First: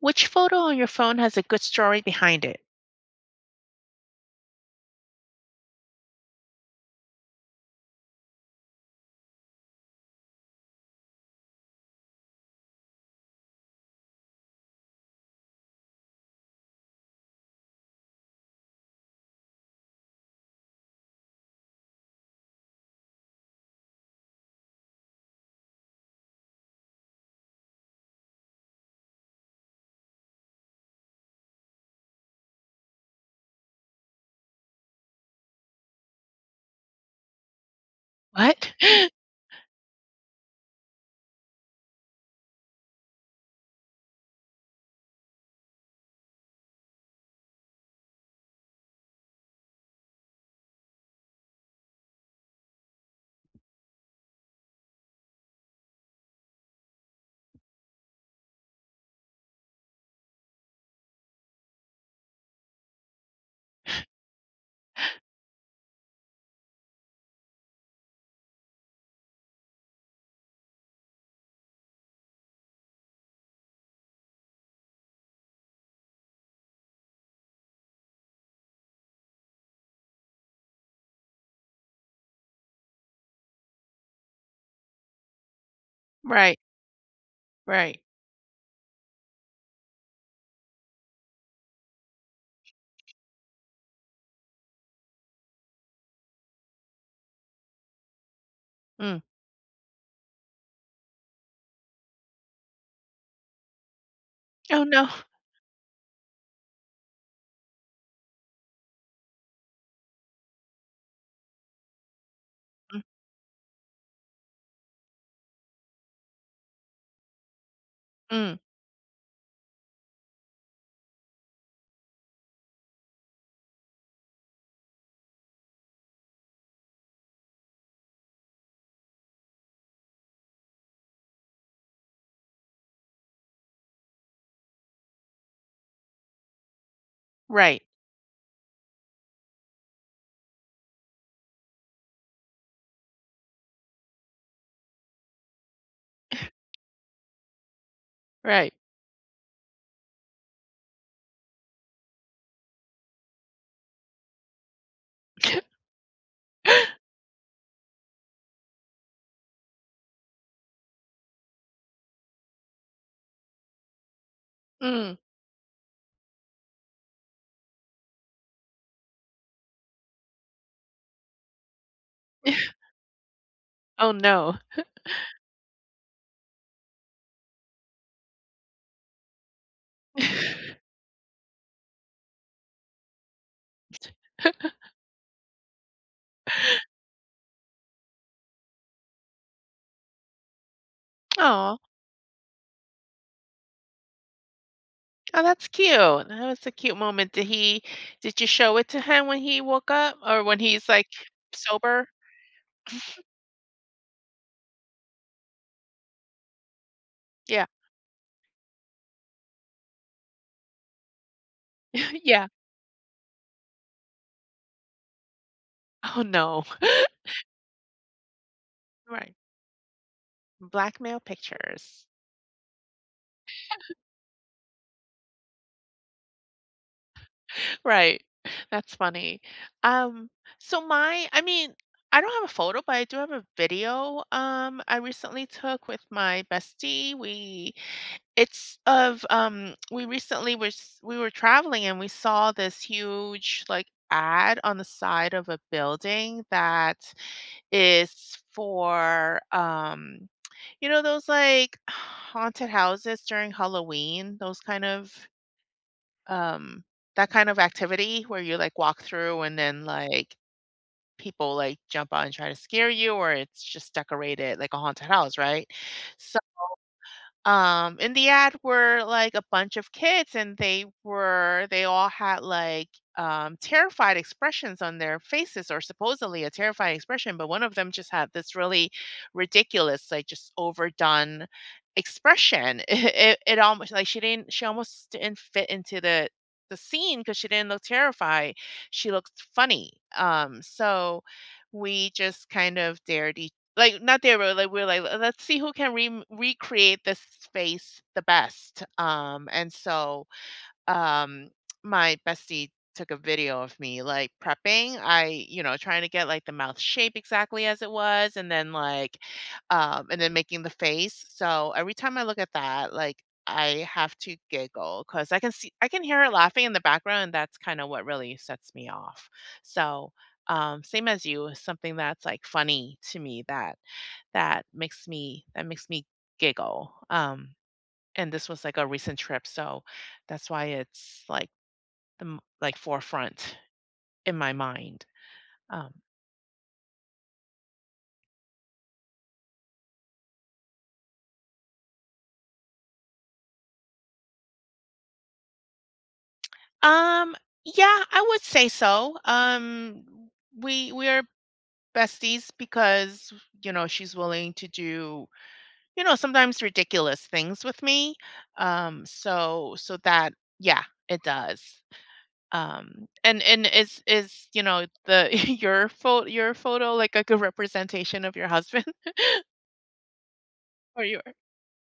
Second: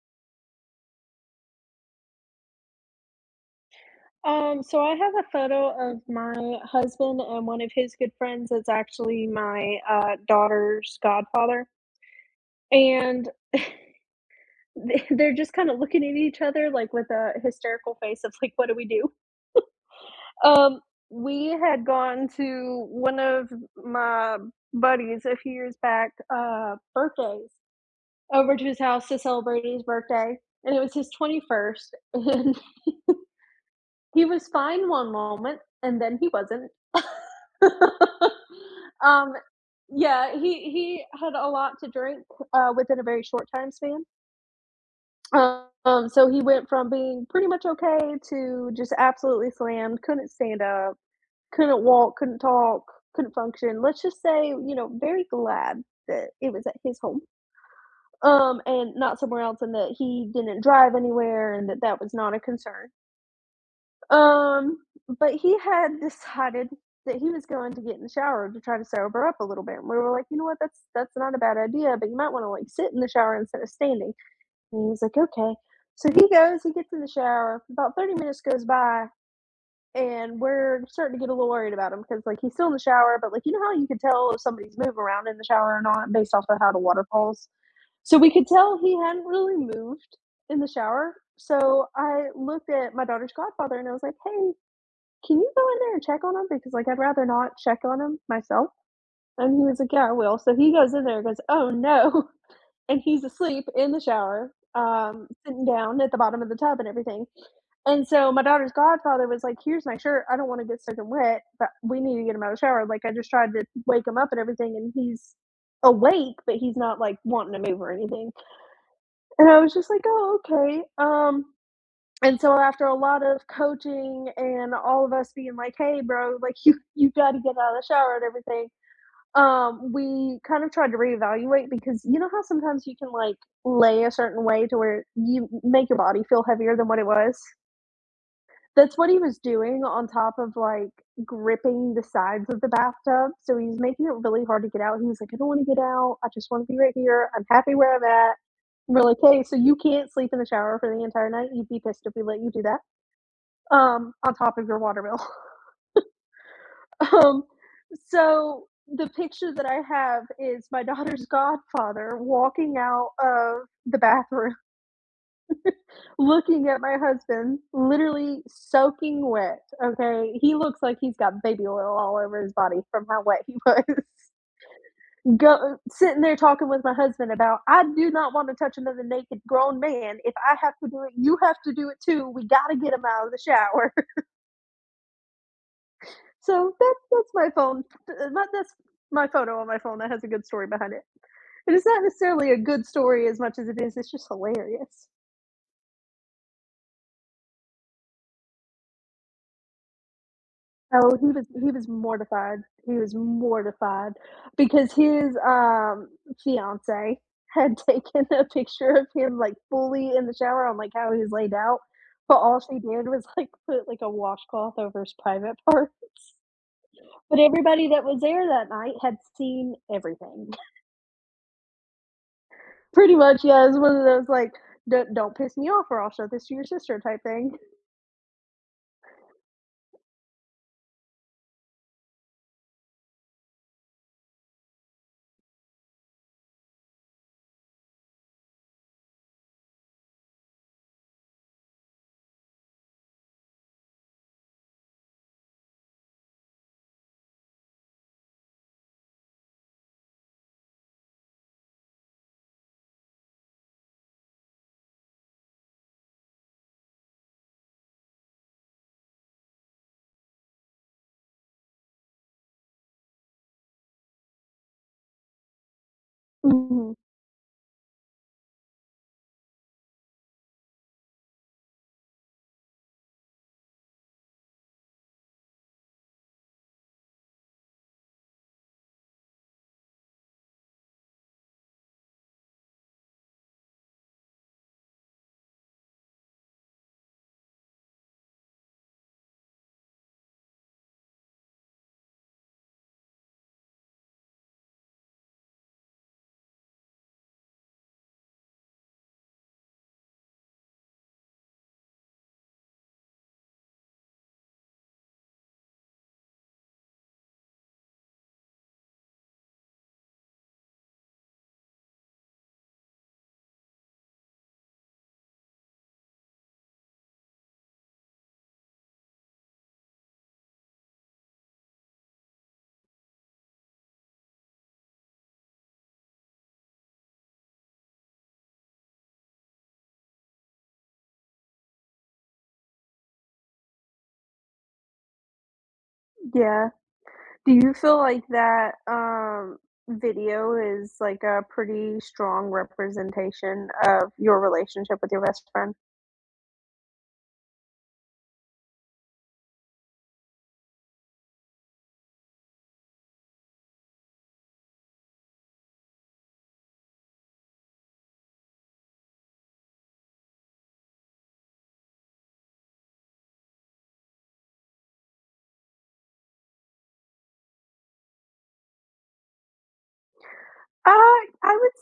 Which photo on your phone has a good story behind it? So I have a photo of my husband and one of his good friends that's actually my, daughter's godfather, and they they're just kinda looking at each other, like, with a hysterical face of, like, "What do we do?" Um, we had gone to one of my buddies a few years back, birthdays over to his house to celebrate his birthday, and it was his 21st, and he was fine one moment, and then he wasn't. What? Um, yeah, he had a lot to drink, within a very short time span. So he went from being pretty much okay to just absolutely slammed, couldn't stand up, couldn't walk, couldn't talk, couldn't function. Let's just say, you know, very glad that it was at his home, and not somewhere else, and that he didn't drive anywhere, and that that was not a concern. Um, but he had decided that he was going to get in the shower to try to sober up a little bit. And we were like, you know what, that's not a bad idea, but you might want to like sit in the shower instead of standing. And he was like, okay. So he goes, he gets in the shower. About 30 minutes goes by, and we're starting to get a little worried about him because like he's still in the shower, but like you know how you could tell if somebody's moving around in the shower or not based off of Right, how the water falls. right. So we could tell he hadn't really moved in the shower. So I looked at my daughter's godfather and I was like, hey, can you go in there and check on him? Because, like, I'd rather not check on him myself." Mm. And he was like, "Yeah, I will." So he goes in there and goes, "Oh, no." And he's asleep in the shower, Oh, no. Sitting down at the bottom of the tub and everything. And so my daughter's godfather was like, "Here's my shirt. I don't want to get soaking wet, but we need to get him out of the shower." Mm, Like I just tried to wake him up and everything, and he's awake, but he's not like wanting to move or anything. mm. And I was just like, "Oh, okay." And so after a lot of coaching and all of us being like, hey bro, like you got to get out of the shower and everything, we kind of tried to reevaluate because you know how sometimes you can like lay a certain way to where you make your body feel heavier than what it was. Right, That's what he was doing, on top of like gripping the sides of the bathtub, so he's making it really hard to get out. He was like, I don't want to get out, I just want to be right here, I'm happy where I'm at. right. We're like, hey, so you can't sleep in the shower for the entire night, you'd be pissed if we let you do that, on top of your water bill. Um, so the picture that I have is my daughter's godfather walking out of the bathroom, Mm. looking at my husband, literally soaking wet. Okay, he looks like he's got baby oil all over his body from how wet he was. Oh, no. Go sitting there talking with my husband about, I do not want to touch another naked grown man. If I have to do it, you have to do it too. We got to get him out of the shower. So that's my phone. That's my photo on my phone that has a good story behind it. Oh, It's not necessarily a good story as much as it is, it's just hilarious. oh, that's cute. That was a cute moment. Did he did you show it to him when he woke up or when he's, like, Oh, he was sober? mortified. He was mortified because his fiance Yeah. had taken a picture of him like fully in the shower on like how he was laid out, but Yeah. all she did was like put like a washcloth over his private Oh, parts. no. But everybody that was there that night had Right. seen everything. Blackmail pictures. Pretty much, yeah, it's one of those, like, "Don't piss me off or I'll show this to your sister," type thing. Right. That's funny. Um, so my I mean, I don't have a photo, but I do have a video, I recently took with my bestie. We It's of, we recently was we were traveling, and we saw this huge, like, ad on the side of a building that is for, you know, those, like, haunted houses during Halloween, those kind of, um that kind of activity where you, like, walk through, and then, like, people, like, jump out and try to scare you, or it's just decorated like a haunted house, right? Mhm, In the ad were, like, a bunch of kids, and they were, they all had, like, terrified expressions on their faces, or supposedly a terrified expression, but one of them just had this really ridiculous, like, just overdone expression. It almost, like, she almost didn't fit into the scene, because she didn't look terrified, she looked funny. So we just kind of dared each, like, not their road, like, we're like, "Le Let's see who can re recreate this space the best," and so, um, my bestie took a video of me, like, prepping. I You know, trying to get, like, the mouth shape exactly as it was, and then, like, and then making the face. So every time I look at that, like, I have to giggle because I can see, I can hear her laughing in the background, and that's kinda what really sets me off. So, same as you, something that's, like, funny to me that that makes me giggle. And this was, like, a recent trip, so that's why it's, like, the like forefront in my mind. Um, yeah. Do you feel like that, video is, like, a pretty strong representation of your relationship with your best friend? um, yeah, I would say so. We we're besties because, you know, she's willing to do, you know, sometimes ridiculous things with me. So that, yeah, it does. And is you know, the your photo, like, a good representation of your husband? Or Uh, your I would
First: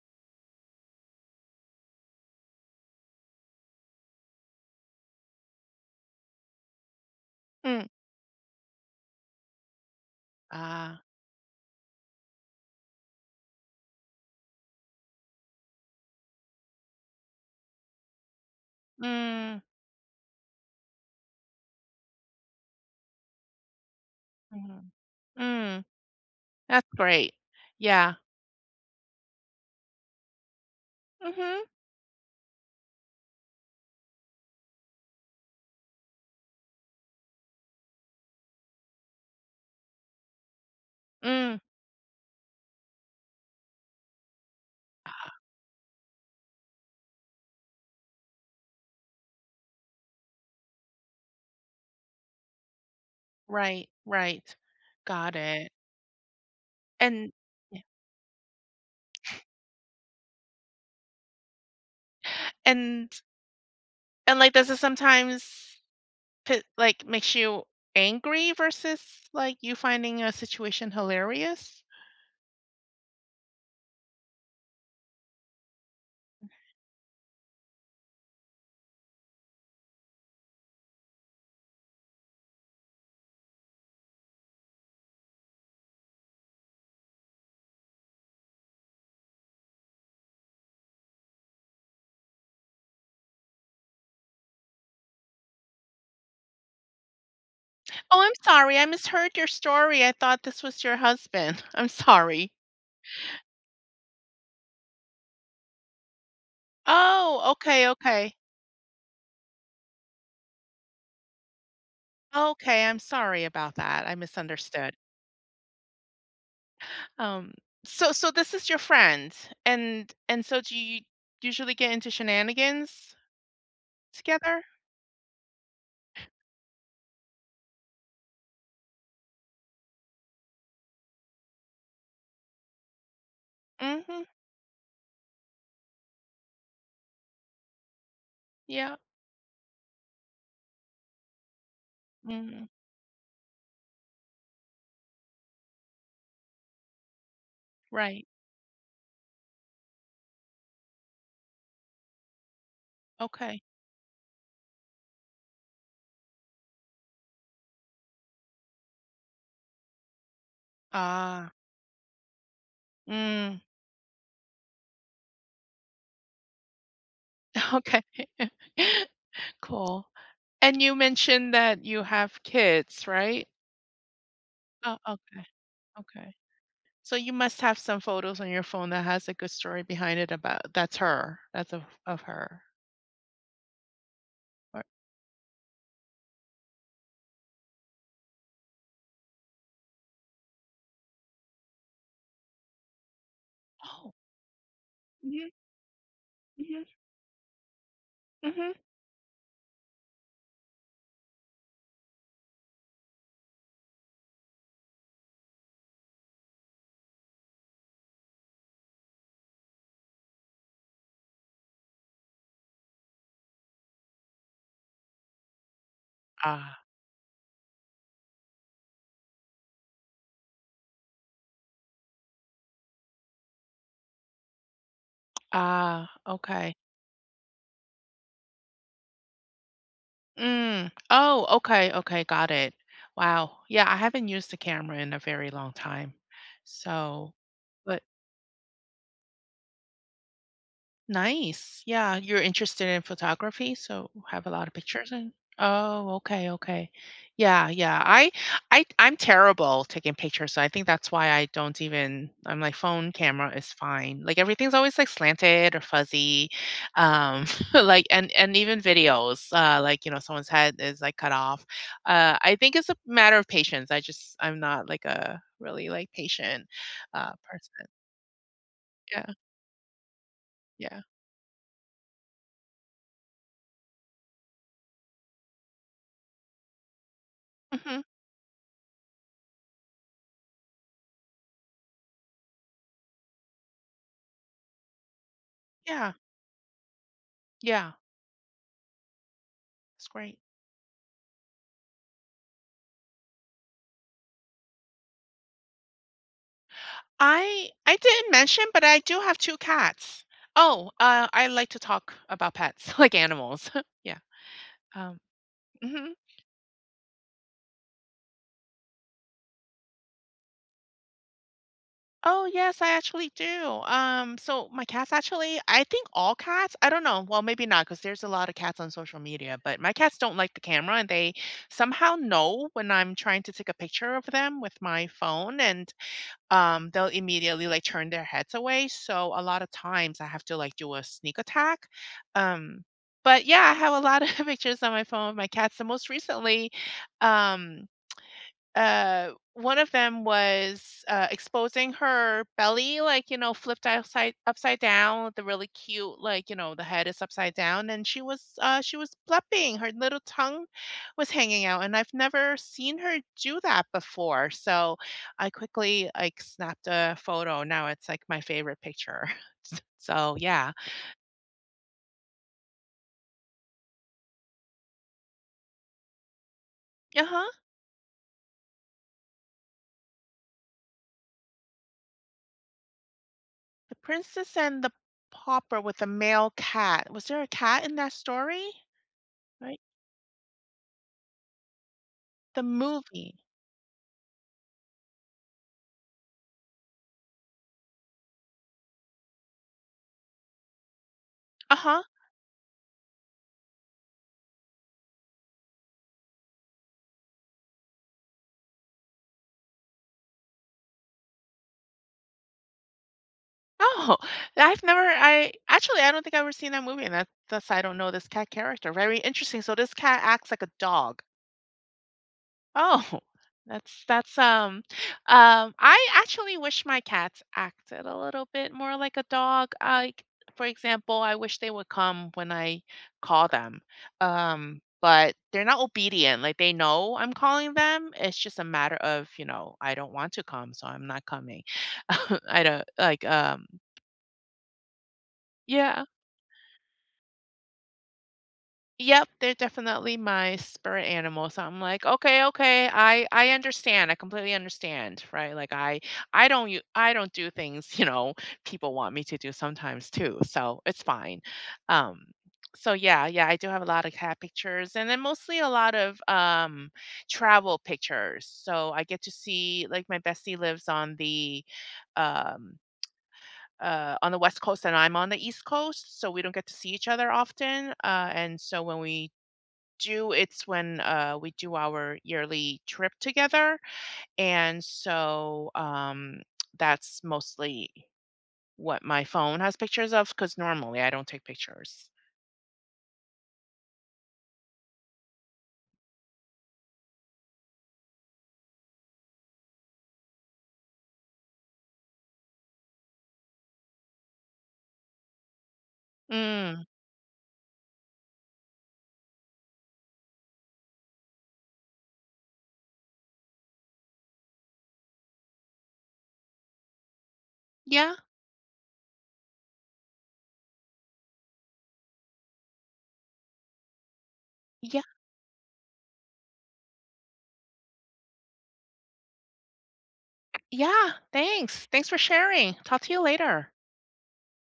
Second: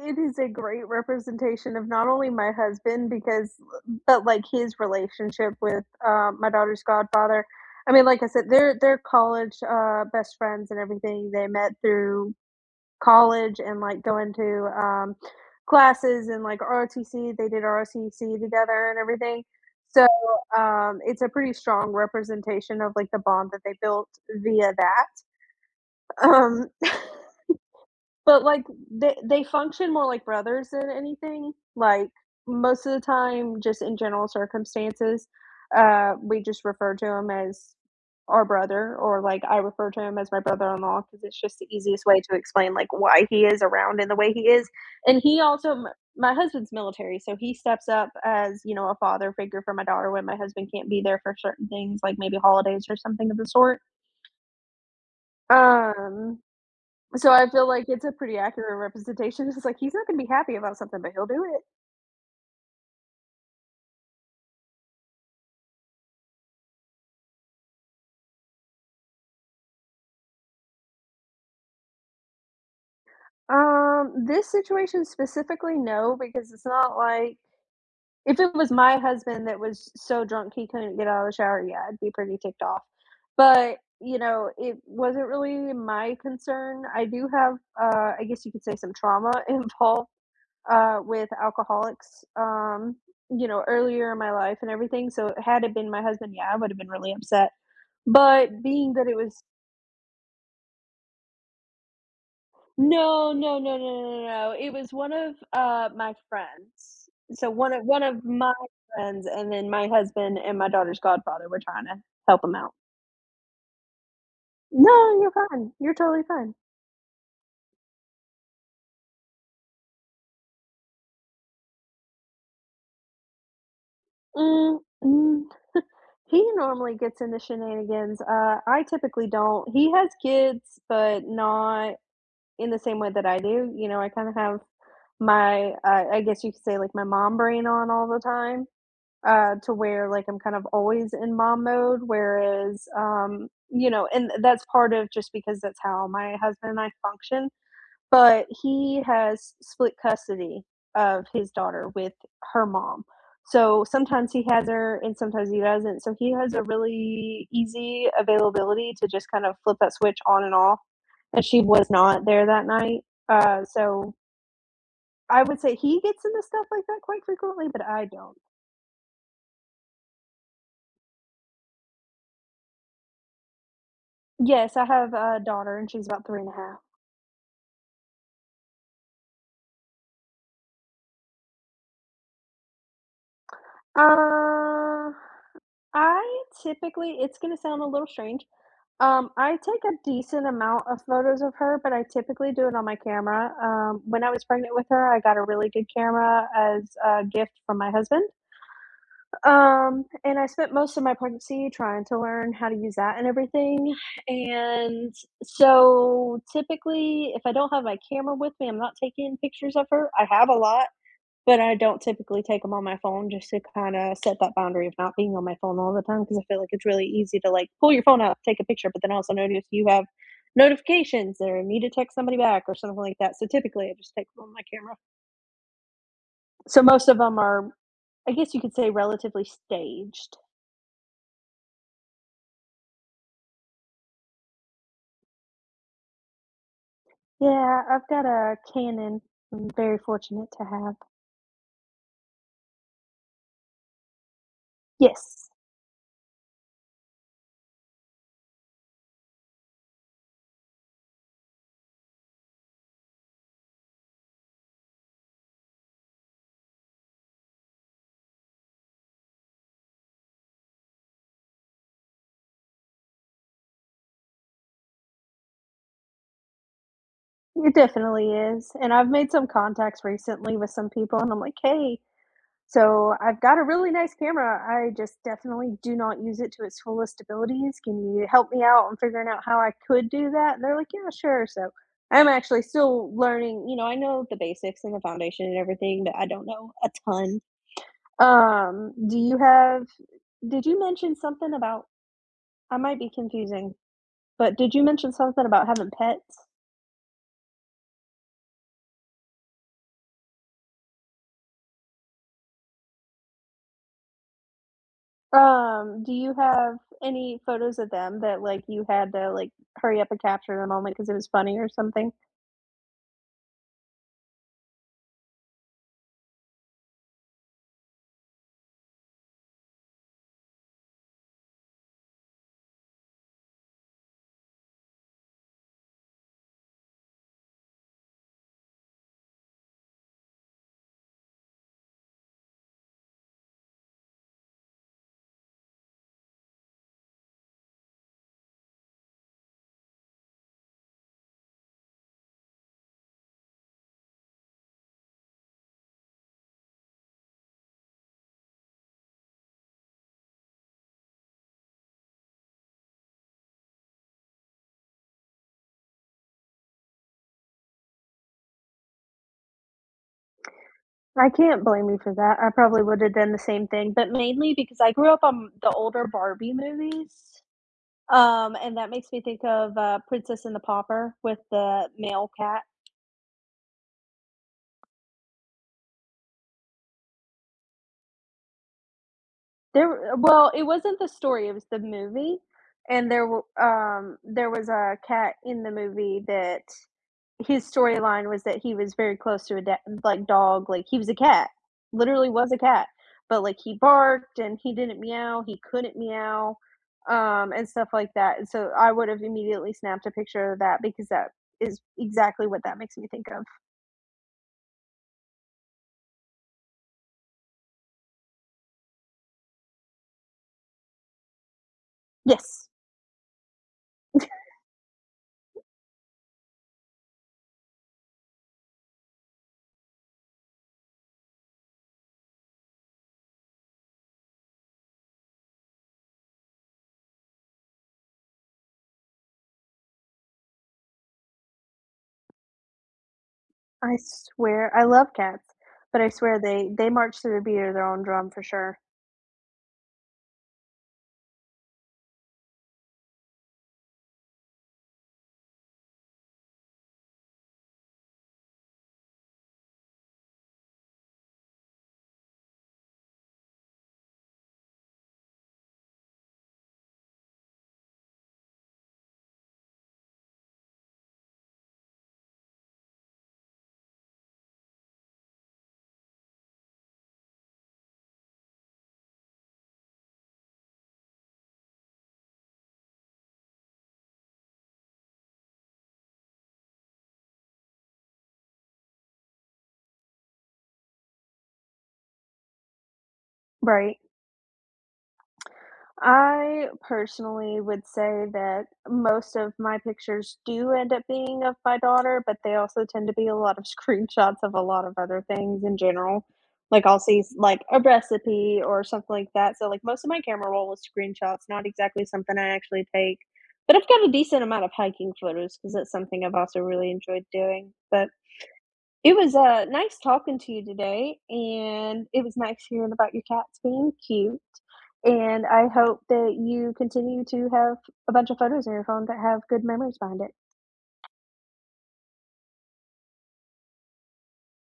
say it is a great representation of not only my husband because but, like, his relationship with, my daughter's godfather. mm, I mean, like I said, they're college, best friends and ah, everything. They met through college and like going to classes and like ROTC. They did ROTC together and everything. mm, So it's a pretty strong representation of like the bond that they built via mhm, that. mm, Um, that's great. Yeah. but, like, they function more like brothers than anything, Mhm, like, most of the time, just in general circumstances, we just refer to him as our brother, or, like, I refer to him as my brother-in-law law because it's just mm. the easiest way to explain, like, why he is around in the way he is, and he also m my husband's military, so he steps up as, you know, a father figure for my daughter when my husband can't be there for certain things, like maybe holidays or something of the sort. Right, right. Got it. Um, so And I feel yeah, like it's a pretty accurate representation. It's just like he's not gonna be happy about something, but he'll do it. and and, like, does it sometimes p like, makes you angry versus, like, you finding a situation hilarious? This situation specifically, no, because it's not like if it was my husband that was so drunk he couldn't get out of the shower, yeah, I'd be pretty ticked off. But, you know, it wasn't really my concern. I do have I guess you could say some trauma involved with alcoholics. You know, earlier in my life and everything. So had it been my husband, yeah, I would have been really upset. Oh, I'm But sorry. I being that it misheard was, your story. I thought this was your husband. I'm sorry. no, no, no, no, no, no. It was one of, my friends. So Oh, one of okay, one of okay. my friends and then my husband and my daughter's godfather were trying to help him out. Okay, I'm sorry about that. I misunderstood. No, you're fine. You're totally fine. Um, so this is your friend, and so do you usually get into shenanigans together? Mm, mm, he normally gets into shenanigans. I typically don't. He has kids, but not in the same way that I do. You know, I Mm-hmm. kind of have my, I guess you could say, like my mom brain on all the time. Yeah. To where like I'm kind of always in mom mode. Mm, Whereas, you know, and that's part of just because that's how my husband and I function. right. But he has split custody of his daughter with her mom. Okay. So sometimes he has her and sometimes he doesn't. So he has a really easy availability to just kind of flip that switch on and off. And Ah. she was not there that night. Mm, So I would say he gets into stuff like that quite frequently, but okay. I don't. Cool. And you mentioned that you have kids, right? Yes, I Oh, have a okay. daughter, and she's about Okay. 3 and a half. So you must have some photos on your phone that has a good story behind it about That's of her. Or, Uh, I typically, it's gonna sound a little strange, I take a decent amount of photos of her, but I typically do it on my camera. Oh. When I was pregnant with her, I got a Mhm, really good camera mhm, as a gift from my husband, mhm. And I spent most of my pregnancy trying to learn how to use that and everything, and so, typically, if I don't have my camera with me, I'm not taking pictures of her. I have a lot, but I don't typically take them on my phone just to kinda set that boundary of not being on my phone all the time because I feel like Ah, it's really easy to, like, pull your phone out, take a picture, but then also notice you have notifications or need to text somebody back or something like that, so typically I just take them on my camera. ah, okay. So most of them are, I guess you could say, relatively staged. Mm. Oh, okay, okay, got it. Wow. Yeah, I haven't used the camera in a very long time. So, Yeah, but I've got a Canon I'm very fortunate to have. nice. Yeah, you're interested in photography, so have a lot of pictures and Yes, oh, okay, okay. Yeah, yeah. I I'm terrible taking pictures, so I think that's why I don't even, I'm like phone camera is fine. Like, everything's always, like, slanted or fuzzy. Um like, and even videos, uh, like, you know, someone's head is, like, cut off. I think it's a matter of patience. I just I'm not, like, a really, like, patient, it person. definitely is, and I've made Yeah, some contacts recently with some yeah. people, and I'm like, "Hey." So I've got a really nice camera. I just definitely do not use it to its fullest abilities. Can Mhm. you help me out on figuring out how I could do that? And they're like, yeah, sure. So I'm actually still learning. You know, I know the basics and the foundation and everything, Yeah. but I don't know a ton. Yeah. Do you have, It's great. did you mention something about, I might be confusing, but did you mention something about having pets? I didn't mention, but I do have 2 cats. Oh, I like to talk about pets, like animals. Yeah. Um, Do mhm. you have any photos of them that like you had to like hurry up and capture the moment because it was funny or something? Oh, yes, I actually do. So my cats, actually, I think all cats, I don't know, well, maybe not, because there's a lot of cats on social media, but my cats don't like the camera, and they somehow know when I'm trying to take a picture of them with my phone, and, they'll immediately, like, turn their heads away. So a lot of times I have to, like, do a sneak attack. Um, but yeah, I have a lot of pictures on my phone of my cats. The most recently, um, one of them was, exposing her belly, like, you know, flipped upside down, the really cute, like, you know, the head is upside down, and she was blepping. Her little tongue was hanging out, and I've never seen her do that before, so I quickly, like, snapped a photo. Now it's, like, my favorite picture. So, yeah. I can't blame you for that. I probably would have done the same thing, but mainly because I grew up on the older Barbie movies, Uh-huh. And that makes me think of, Princess and the Pauper with the male cat. The Princess and the Pauper with the male cat. Was there a cat in that story? Right? There, well, it wasn't the story, it was the movie, The and movie. There was a cat in the movie that his storyline was that he was very close to a da like, dog, like, he was a cat, Uh-huh. literally was a cat, but, like, he barked and he didn't meow, he couldn't meow, and stuff like that, and so I would've immediately snapped a picture of that because that is exactly what that makes me think of. Oh, I've never, I actually, I don't think I've ever seen that movie, and that's, I don't know this cat character. Very interesting. So this cat acts like a dog. Yes, Oh, that's um, um, I actually wish my cats acted a little bit more like a dog. Like, for example, I wish they would come when I call them. Um, but they're not obedient. Like, they know I'm calling them. It's just a matter of, you know, I don't want to come, so I'm not coming. I don't like um, I swear I love cats, but yeah, I swear they march to the beat of their own drum for sure. yep, they're definitely my spirit animal, so I'm like, "Okay, okay, I understand, I completely understand," right? Like, I don't you I don't do things you know, people want me to do sometimes too, so it's fine. Um, yeah, yeah, I do have a lot of cat pictures, and then mostly a lot of, travel pictures, so I get to see, like, my bestie lives um, on the West Coast, and I'm on the East Coast, so we don't get to see each other often, and so when we do, it's when, we do our yearly trip together. And so That's mostly what my phone has pictures of, because normally I don't take pictures. Right. I personally would say that most of my pictures do end up being of my daughter, but they also tend to be a lot of screenshots of a lot of other things in general. Like Mm, I'll see like a recipe or something like that. So like most of my camera roll is screenshots, not exactly something I actually take. But I've got a decent amount of hiking photos because that's something I've also really enjoyed doing. But yeah, it was, nice talking to you today, and it was nice hearing about your cats being cute, yeah, and I hope that you continue to have a bunch of photos on your phone that have good memories behind it. yeah. Thanks. Thanks for sharing. Talk to you later.